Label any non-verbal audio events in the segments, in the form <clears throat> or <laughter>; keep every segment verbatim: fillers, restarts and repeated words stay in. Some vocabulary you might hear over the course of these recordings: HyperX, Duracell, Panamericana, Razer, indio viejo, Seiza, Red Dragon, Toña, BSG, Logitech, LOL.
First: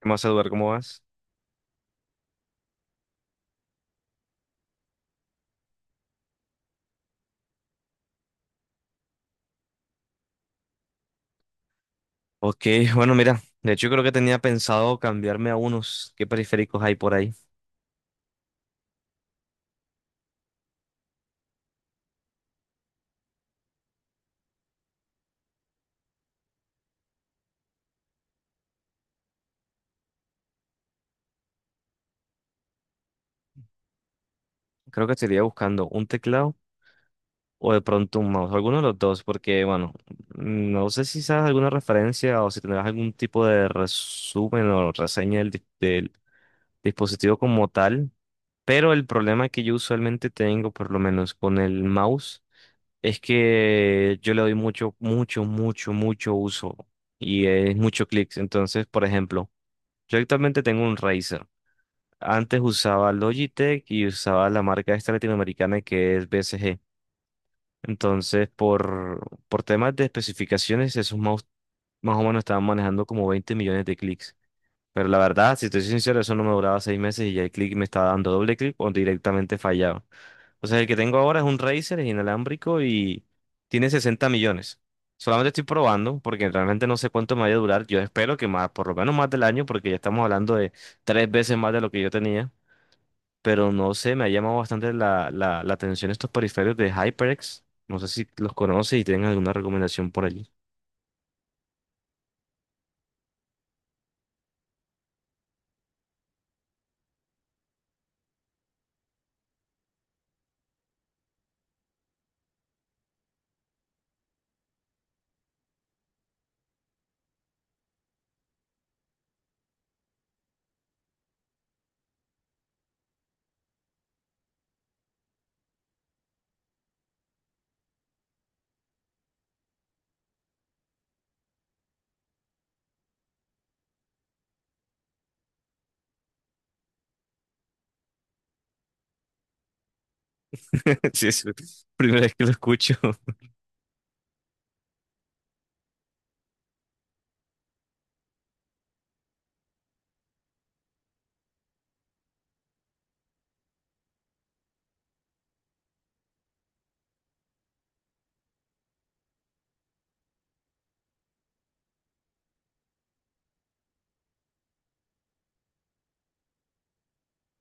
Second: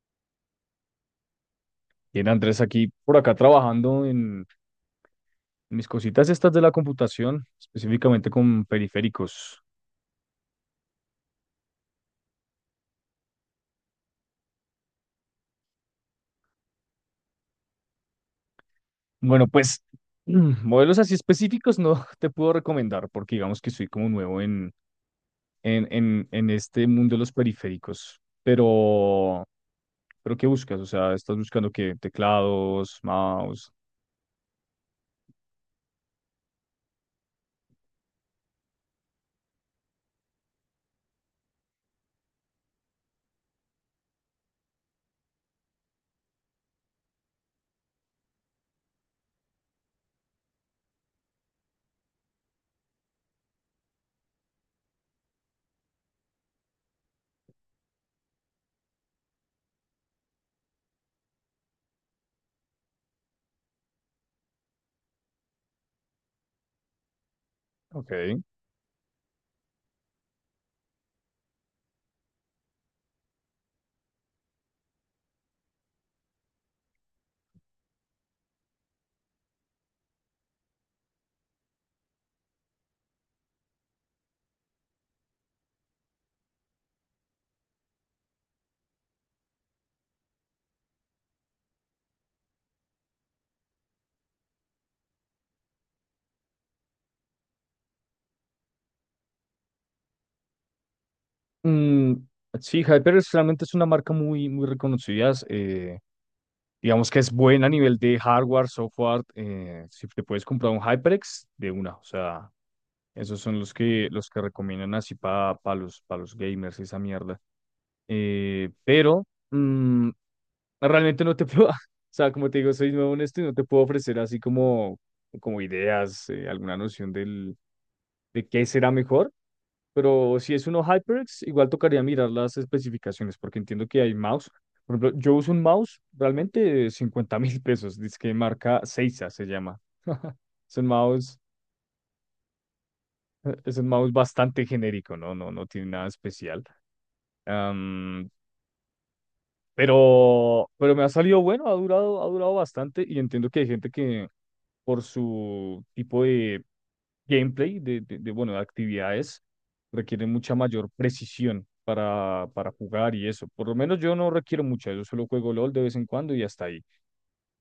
¿Qué más, Eduardo? ¿Cómo vas? Bien, Andrés, aquí por acá trabajando en mis cositas estas de la computación, específicamente con periféricos. Ok, bueno, mira, de hecho creo que tenía pensado cambiarme a unos. ¿Qué periféricos hay por ahí? Bueno, pues <clears throat> mm, modelos así específicos no <laughs> te puedo recomendar porque digamos que soy como nuevo en, en, en, en este mundo de los periféricos. Pero, pero ¿qué buscas? O sea, ¿estás buscando qué? Teclados, mouse. Creo que estaría buscando un teclado o de pronto un mouse, alguno de los dos, porque bueno, no sé si sabes alguna referencia o si tendrás algún tipo de resumen o reseña del, di- del dispositivo como tal, pero el problema que yo usualmente tengo, por lo menos con el mouse, es que yo le doy mucho, mucho, mucho, mucho uso y es mucho clics. Entonces, por ejemplo, yo actualmente tengo un Razer. Antes usaba Logitech y usaba la marca esta latinoamericana que es B S G. Ok. Entonces, por, por temas de especificaciones, esos mouse más o menos estaban manejando como veinte millones de clics. Pero la verdad, si te soy sincero, eso no me duraba seis meses y ya el clic me estaba dando doble clic o directamente fallaba. O sea, el que tengo ahora es un Razer, es inalámbrico y tiene sesenta millones. Solamente estoy probando porque realmente no sé cuánto me vaya a durar. Yo espero que más, por lo menos más del año, porque ya estamos hablando de tres veces más de lo que yo tenía. Pero no sé, me ha llamado bastante la, la, la atención estos periféricos de HyperX. No sé si los conoces y tienen alguna recomendación por allí. Mm, sí, Hyper realmente es una marca muy, muy reconocida. eh, Digamos que es buena a nivel de hardware, software. Eh, si te puedes comprar un HyperX de una, o sea, esos son los que, los que recomiendan así para los, para los gamers, esa mierda. Eh, pero mm, Realmente no te puedo, <laughs> o sea, como te digo, soy nuevo en esto y no te puedo ofrecer así como, como ideas, eh, alguna noción del, de qué será mejor. Pero si es uno HyperX, igual tocaría mirar las especificaciones, porque entiendo que hay mouse. Por ejemplo, yo uso un mouse realmente de 50 <laughs> mil pesos, dice que marca Seiza se llama. <laughs> Es un <laughs> Sí, mouse, es la primera vez que lo escucho. <laughs> es un mouse bastante genérico, ¿no? No, no tiene nada especial. Am, pero, pero me ha salido bueno, ha durado, ha durado bastante y entiendo que hay gente que por su tipo de gameplay, de, de, de, bueno, de actividades, requiere mucha mayor precisión para, para jugar y eso. Por lo menos yo no requiero mucha, yo solo juego LOL de vez en cuando y hasta ahí.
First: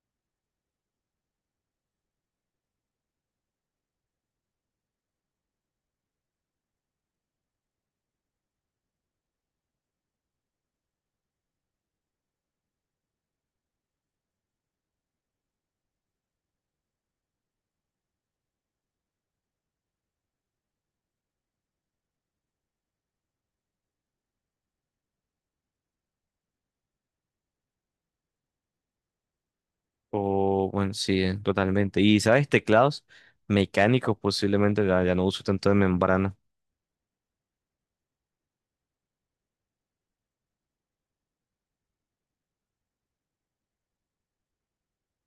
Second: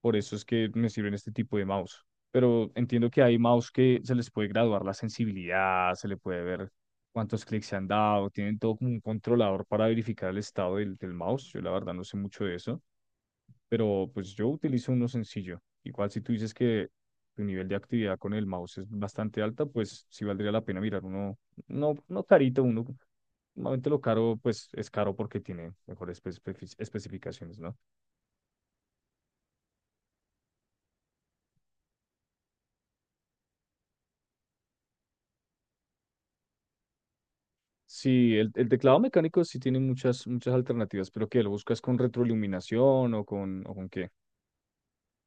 Por eso es que me sirven este tipo de mouse. Pero entiendo que hay mouse que se les puede graduar la sensibilidad, se le puede ver cuántos clics se han dado, tienen todo como un controlador para verificar el estado del, del mouse. Yo la verdad no sé mucho de eso, pero pues yo utilizo uno sencillo. Igual si tú dices que tu nivel de actividad con el mouse es bastante alta, pues sí valdría la pena mirar uno, no, no carito, uno, normalmente lo caro, pues es caro porque tiene mejores espe- especificaciones, ¿no? O bueno, sí, eh, totalmente. Y sabes, teclados mecánicos posiblemente, ya ya no uso tanto de membrana. Sí, el, el teclado mecánico sí tiene muchas, muchas alternativas, pero ¿qué? ¿Lo buscas con retroiluminación o con, o con qué?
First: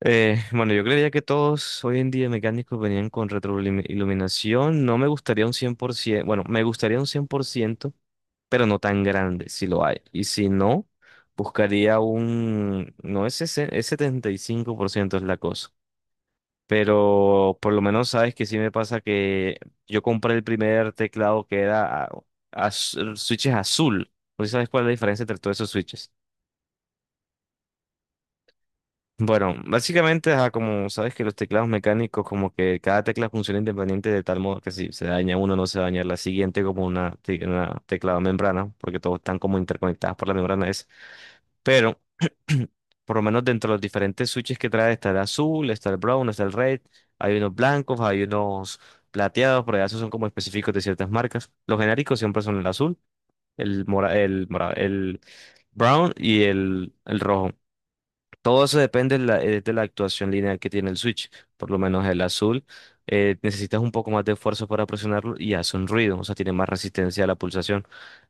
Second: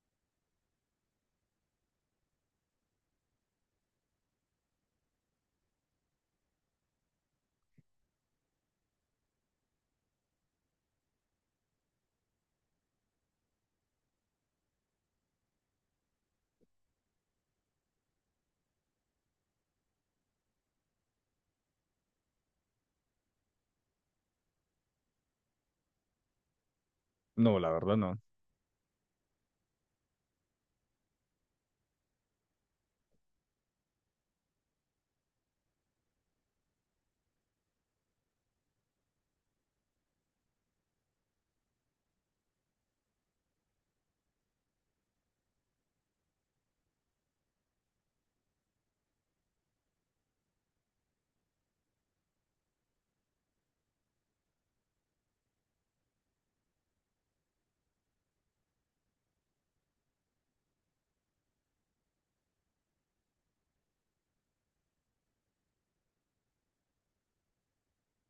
Eh, bueno, yo creía que todos hoy en día mecánicos venían con retroiluminación. No me gustaría un cien por ciento, bueno, me gustaría un cien por ciento, pero no tan grande, si lo hay. Y si no, buscaría un, no es, sesen- es setenta y cinco por ciento es la cosa. Pero por lo menos sabes que sí me pasa que yo compré el primer teclado que era a- az- switches azul. No sé si sabes cuál es la diferencia entre todos esos switches. No, la verdad no. Bueno, básicamente, ajá, como sabes que los teclados mecánicos, como que cada tecla funciona independiente de tal modo que si se daña uno, no se daña la siguiente, como una, te- una teclado membrana, porque todos están como interconectados por la membrana es. Pero, <clears throat> por lo menos dentro de los diferentes switches que trae, está el azul, está el brown, está el red, hay unos blancos, hay unos plateados, pero ya esos son como específicos de ciertas marcas. Los genéricos siempre son el azul, el mora, el mora- el brown y el, el rojo. Todo eso depende de la, eh, de la actuación lineal que tiene el switch. Por lo menos el azul, eh, necesitas un poco más de esfuerzo para presionarlo y hace un ruido, o sea, tiene más resistencia a la pulsación.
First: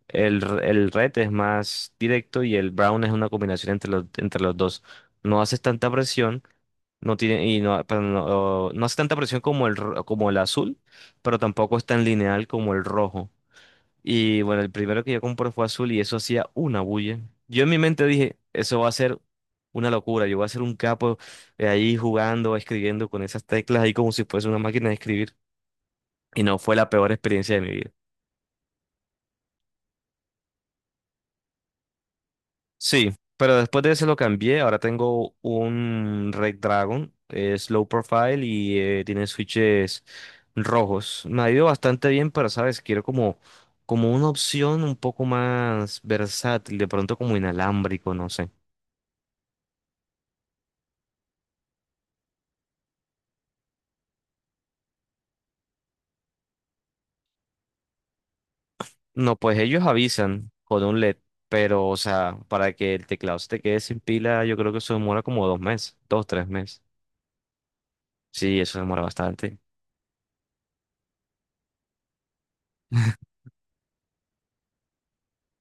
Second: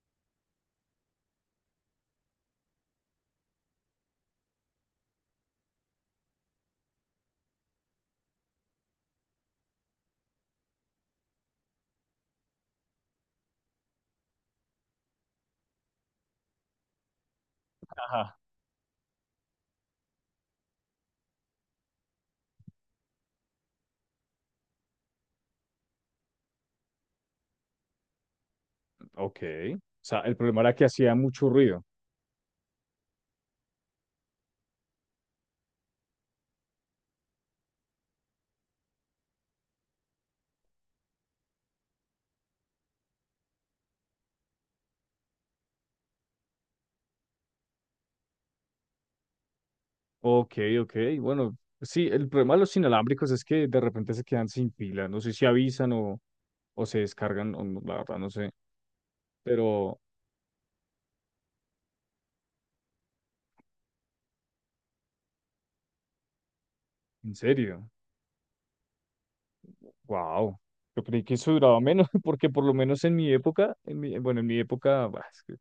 El, r- el red es más directo y el brown es una combinación entre los, entre los dos. No haces tanta presión, no tiene, y no, perdón, no, no hace tanta presión como el, ro- como el azul, pero tampoco es tan lineal como el rojo. Y bueno, el primero que yo compré fue azul y eso hacía una bulla. Yo en mi mente dije, Ajá. eso va a ser una locura, yo voy a ser un capo eh, ahí jugando, escribiendo con esas teclas ahí como si fuese una máquina de escribir. Y no fue la peor experiencia de mi vida. Ok. O sea, el problema era que hacía mucho ruido. Sí, pero después de ese lo cambié, ahora tengo un Red Dragon, es Slow Profile y eh, tiene switches rojos. Me ha ido bastante bien, pero sabes, quiero como, como una opción un poco más versátil, de pronto como inalámbrico, no sé. Ok, ok. Bueno, sí, el problema de los inalámbricos es que de repente se quedan sin pila. No sé si avisan o, o se descargan, o no, la verdad no sé. No, pues ellos Pero, avisan con un L E D, pero, o sea, para que el teclado se te quede sin pila, yo creo que eso demora como dos meses, dos, tres meses. ¿en serio? Sí, eso demora bastante. Wow. Yo creí que eso duraba menos, <laughs> porque por lo menos en mi época, en mi, bueno, en mi época, bah, es que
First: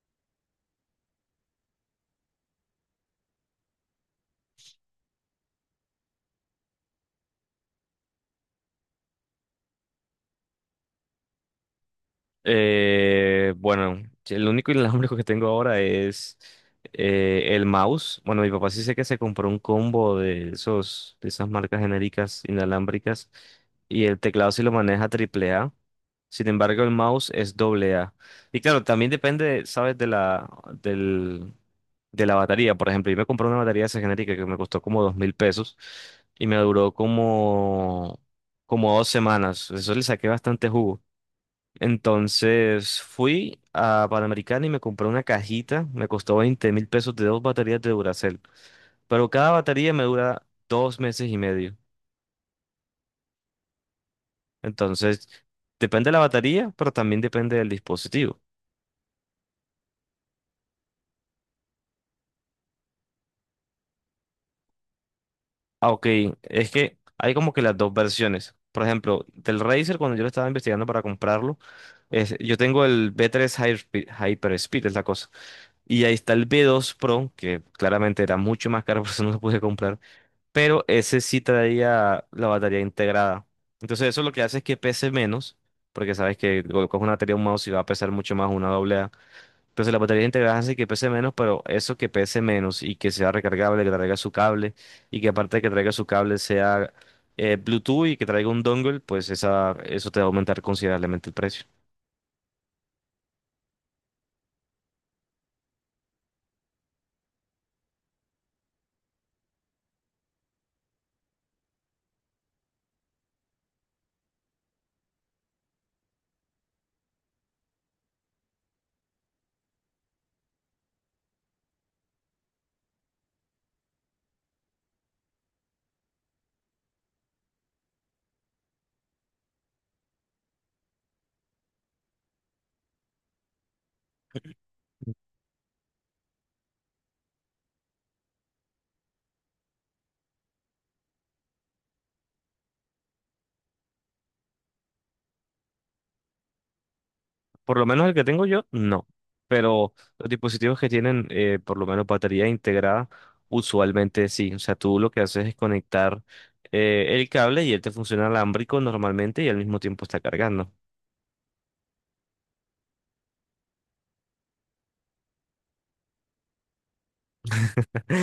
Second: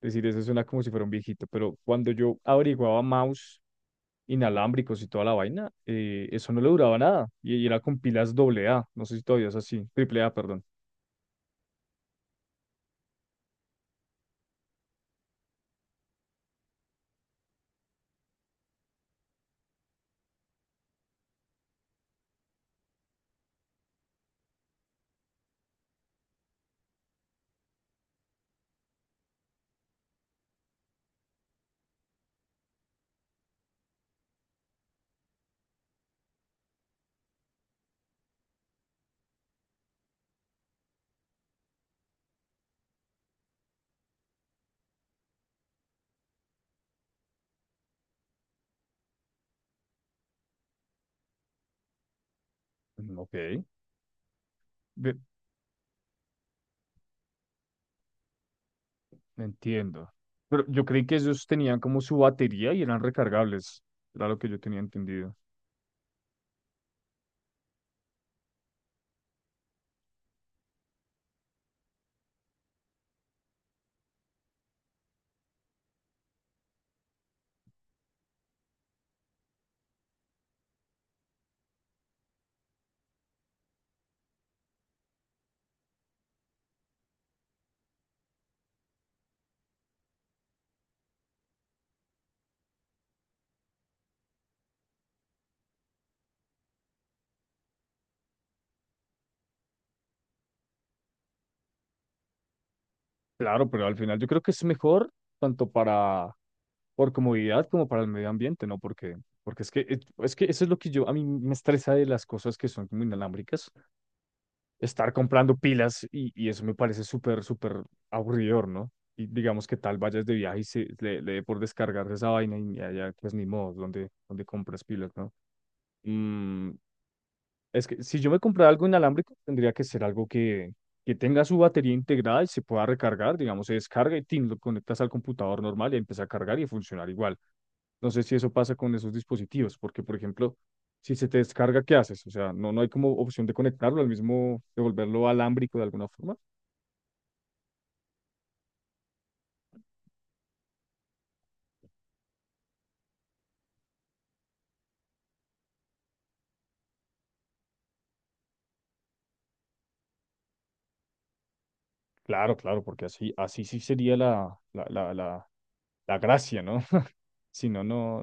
decir eso suena como si fuera un viejito, pero cuando yo averiguaba mouse inalámbricos y toda la vaina, eh, eso no le duraba nada. Y, y era con pilas doble A, no sé si todavía es así, triple A, perdón. Eh, bueno, sí, el único inalámbrico <laughs> que tengo ahora es eh, el mouse. Bueno, mi papá sí sé que se compró un combo de esos, de esas marcas genéricas inalámbricas y el teclado sí lo maneja triple A. Sin embargo, el mouse es doble A. Y claro, también depende, ¿sabes? De la, del, de la batería. Por ejemplo, yo me compré una batería de esa genérica que me costó como dos mil pesos y me duró como, como dos semanas. Eso le saqué bastante jugo. Entonces fui a Panamericana y me compré una cajita. Me costó veinte mil pesos de dos baterías de Duracell. Pero cada batería me dura dos meses y medio. Mm, ok. Ve- Entonces, depende de la batería, pero también depende del dispositivo. Entiendo. Pero yo creí que ellos tenían como su batería y eran recargables. Era lo que yo tenía entendido. Ah, ok. Es que hay como que las dos versiones. Por ejemplo, del Razer, cuando yo lo estaba investigando para comprarlo, es- yo tengo el B tres Hyper, Hyperspeed, es la cosa. Y ahí está el B dos Pro, que claramente era mucho más caro, <laughs> por eso no lo pude comprar, pero ese sí traía la batería integrada. Entonces eso lo que hace es que pese menos, porque sabes que colocas una batería un mouse y va a pesar mucho más una doble A. Entonces la batería integrada hace que pese menos, pero eso que pese menos y que sea recargable, que traiga su cable y que aparte de que traiga su cable sea eh, Bluetooth y que traiga un dongle, pues esa, eso te va a aumentar considerablemente el precio. Claro, pero al final yo creo que es mejor tanto para por comodidad como para el medio ambiente, ¿no? Porque, porque es que, es es que eso es lo que yo, a mí me estresa de las cosas que son como inalámbricas, estar comprando pilas y, y eso me parece súper, súper aburridor, ¿no? Y digamos que tal vayas de viaje y se, le, le dé por descargar esa vaina y allá pues ni modo, donde, donde compras pilas, ¿no? Mm, es que si yo me comprara algo inalámbrico, tendría que ser algo que, que tenga su batería integrada y se pueda recargar, digamos, se descarga y tin, lo conectas al computador normal y empieza a cargar y a funcionar igual. No sé si eso pasa con esos dispositivos, porque, por ejemplo, si se te descarga, ¿qué haces? O sea, no, no hay como opción de conectarlo al mismo, de volverlo alámbrico de alguna forma. Por lo menos el que tengo yo, no. Pero los dispositivos que tienen, eh, por lo menos batería integrada, usualmente sí. O sea, tú lo que haces es conectar eh, el cable y él te funciona alámbrico normalmente y al mismo tiempo está cargando. Claro, claro, porque así, así sí sería la, la, la, la, la gracia, ¿no? <laughs> Si no, no,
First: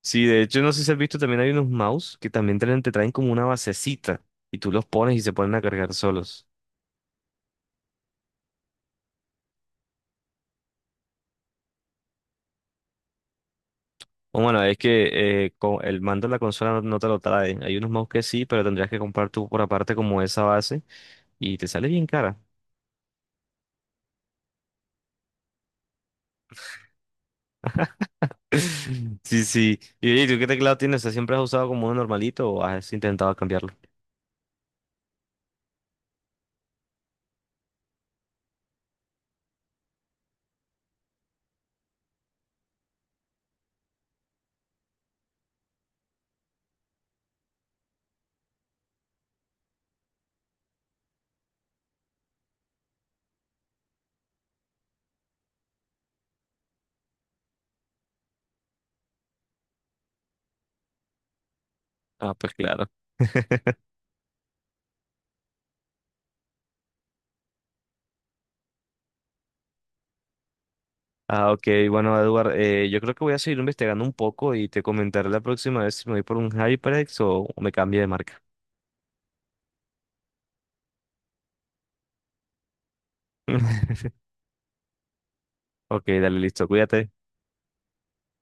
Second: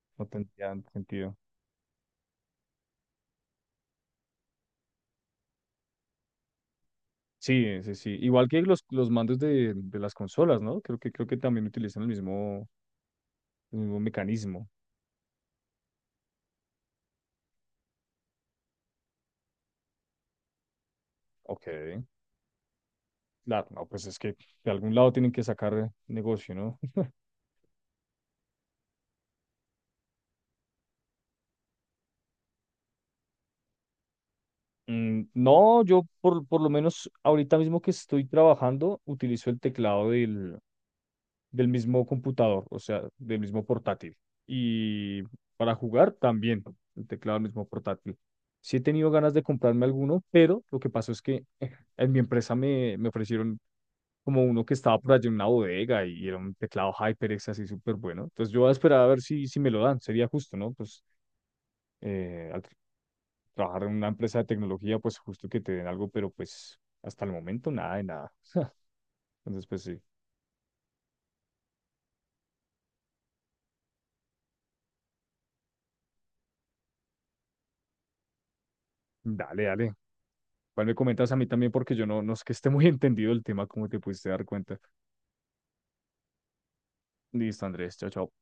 Sí, no de hecho, no tendría sé si has visto, sentido. también hay unos mouse que también traen- te traen como una basecita y tú los pones y se ponen a cargar solos. Sí, sí, sí. Igual que los, los mandos de, de las consolas, ¿no? Creo que, creo que también utilizan el mismo, el mismo O bueno, mecanismo. es que eh, con el mando de la consola no, no te lo trae. Hay unos mouse que sí, pero tendrías que comprar tú por aparte como esa base y Ok. te sale bien cara. Claro, no, pues es que de algún lado tienen que sacar negocio, ¿no? <laughs> <laughs> Sí, sí. Y oye, ¿tú qué teclado tienes? ¿Te Siempre has usado como uno normalito o has intentado cambiarlo? Mm, no, yo por, por lo menos ahorita mismo que estoy trabajando, utilizo el teclado del, del mismo computador, o sea, del mismo portátil. Y para jugar también, el teclado del mismo portátil. Sí he tenido ganas de comprarme alguno, pero lo que pasó es que <laughs> en mi empresa me, me ofrecieron como uno que estaba por allá en una bodega y era un teclado HyperX así súper bueno. Entonces yo voy a esperar a ver si, si me lo dan, sería justo, ¿no? Pues Ah, eh, pues al tr- claro. <laughs> trabajar en una empresa de tecnología, pues justo que te den algo, pero pues hasta el momento nada de nada. <laughs> Entonces pues sí, Ah, ok. Bueno, Edward, eh, yo creo que voy a seguir investigando un poco y te comentaré la próxima vez si me voy por un HyperX o o me cambio de marca. dale, dale. Igual me comentas a mí también porque yo no, no es que esté muy <laughs> entendido el tema, como te pudiste <laughs> dar cuenta. Ok, dale, listo. Cuídate. Listo, Andrés, chao, chao.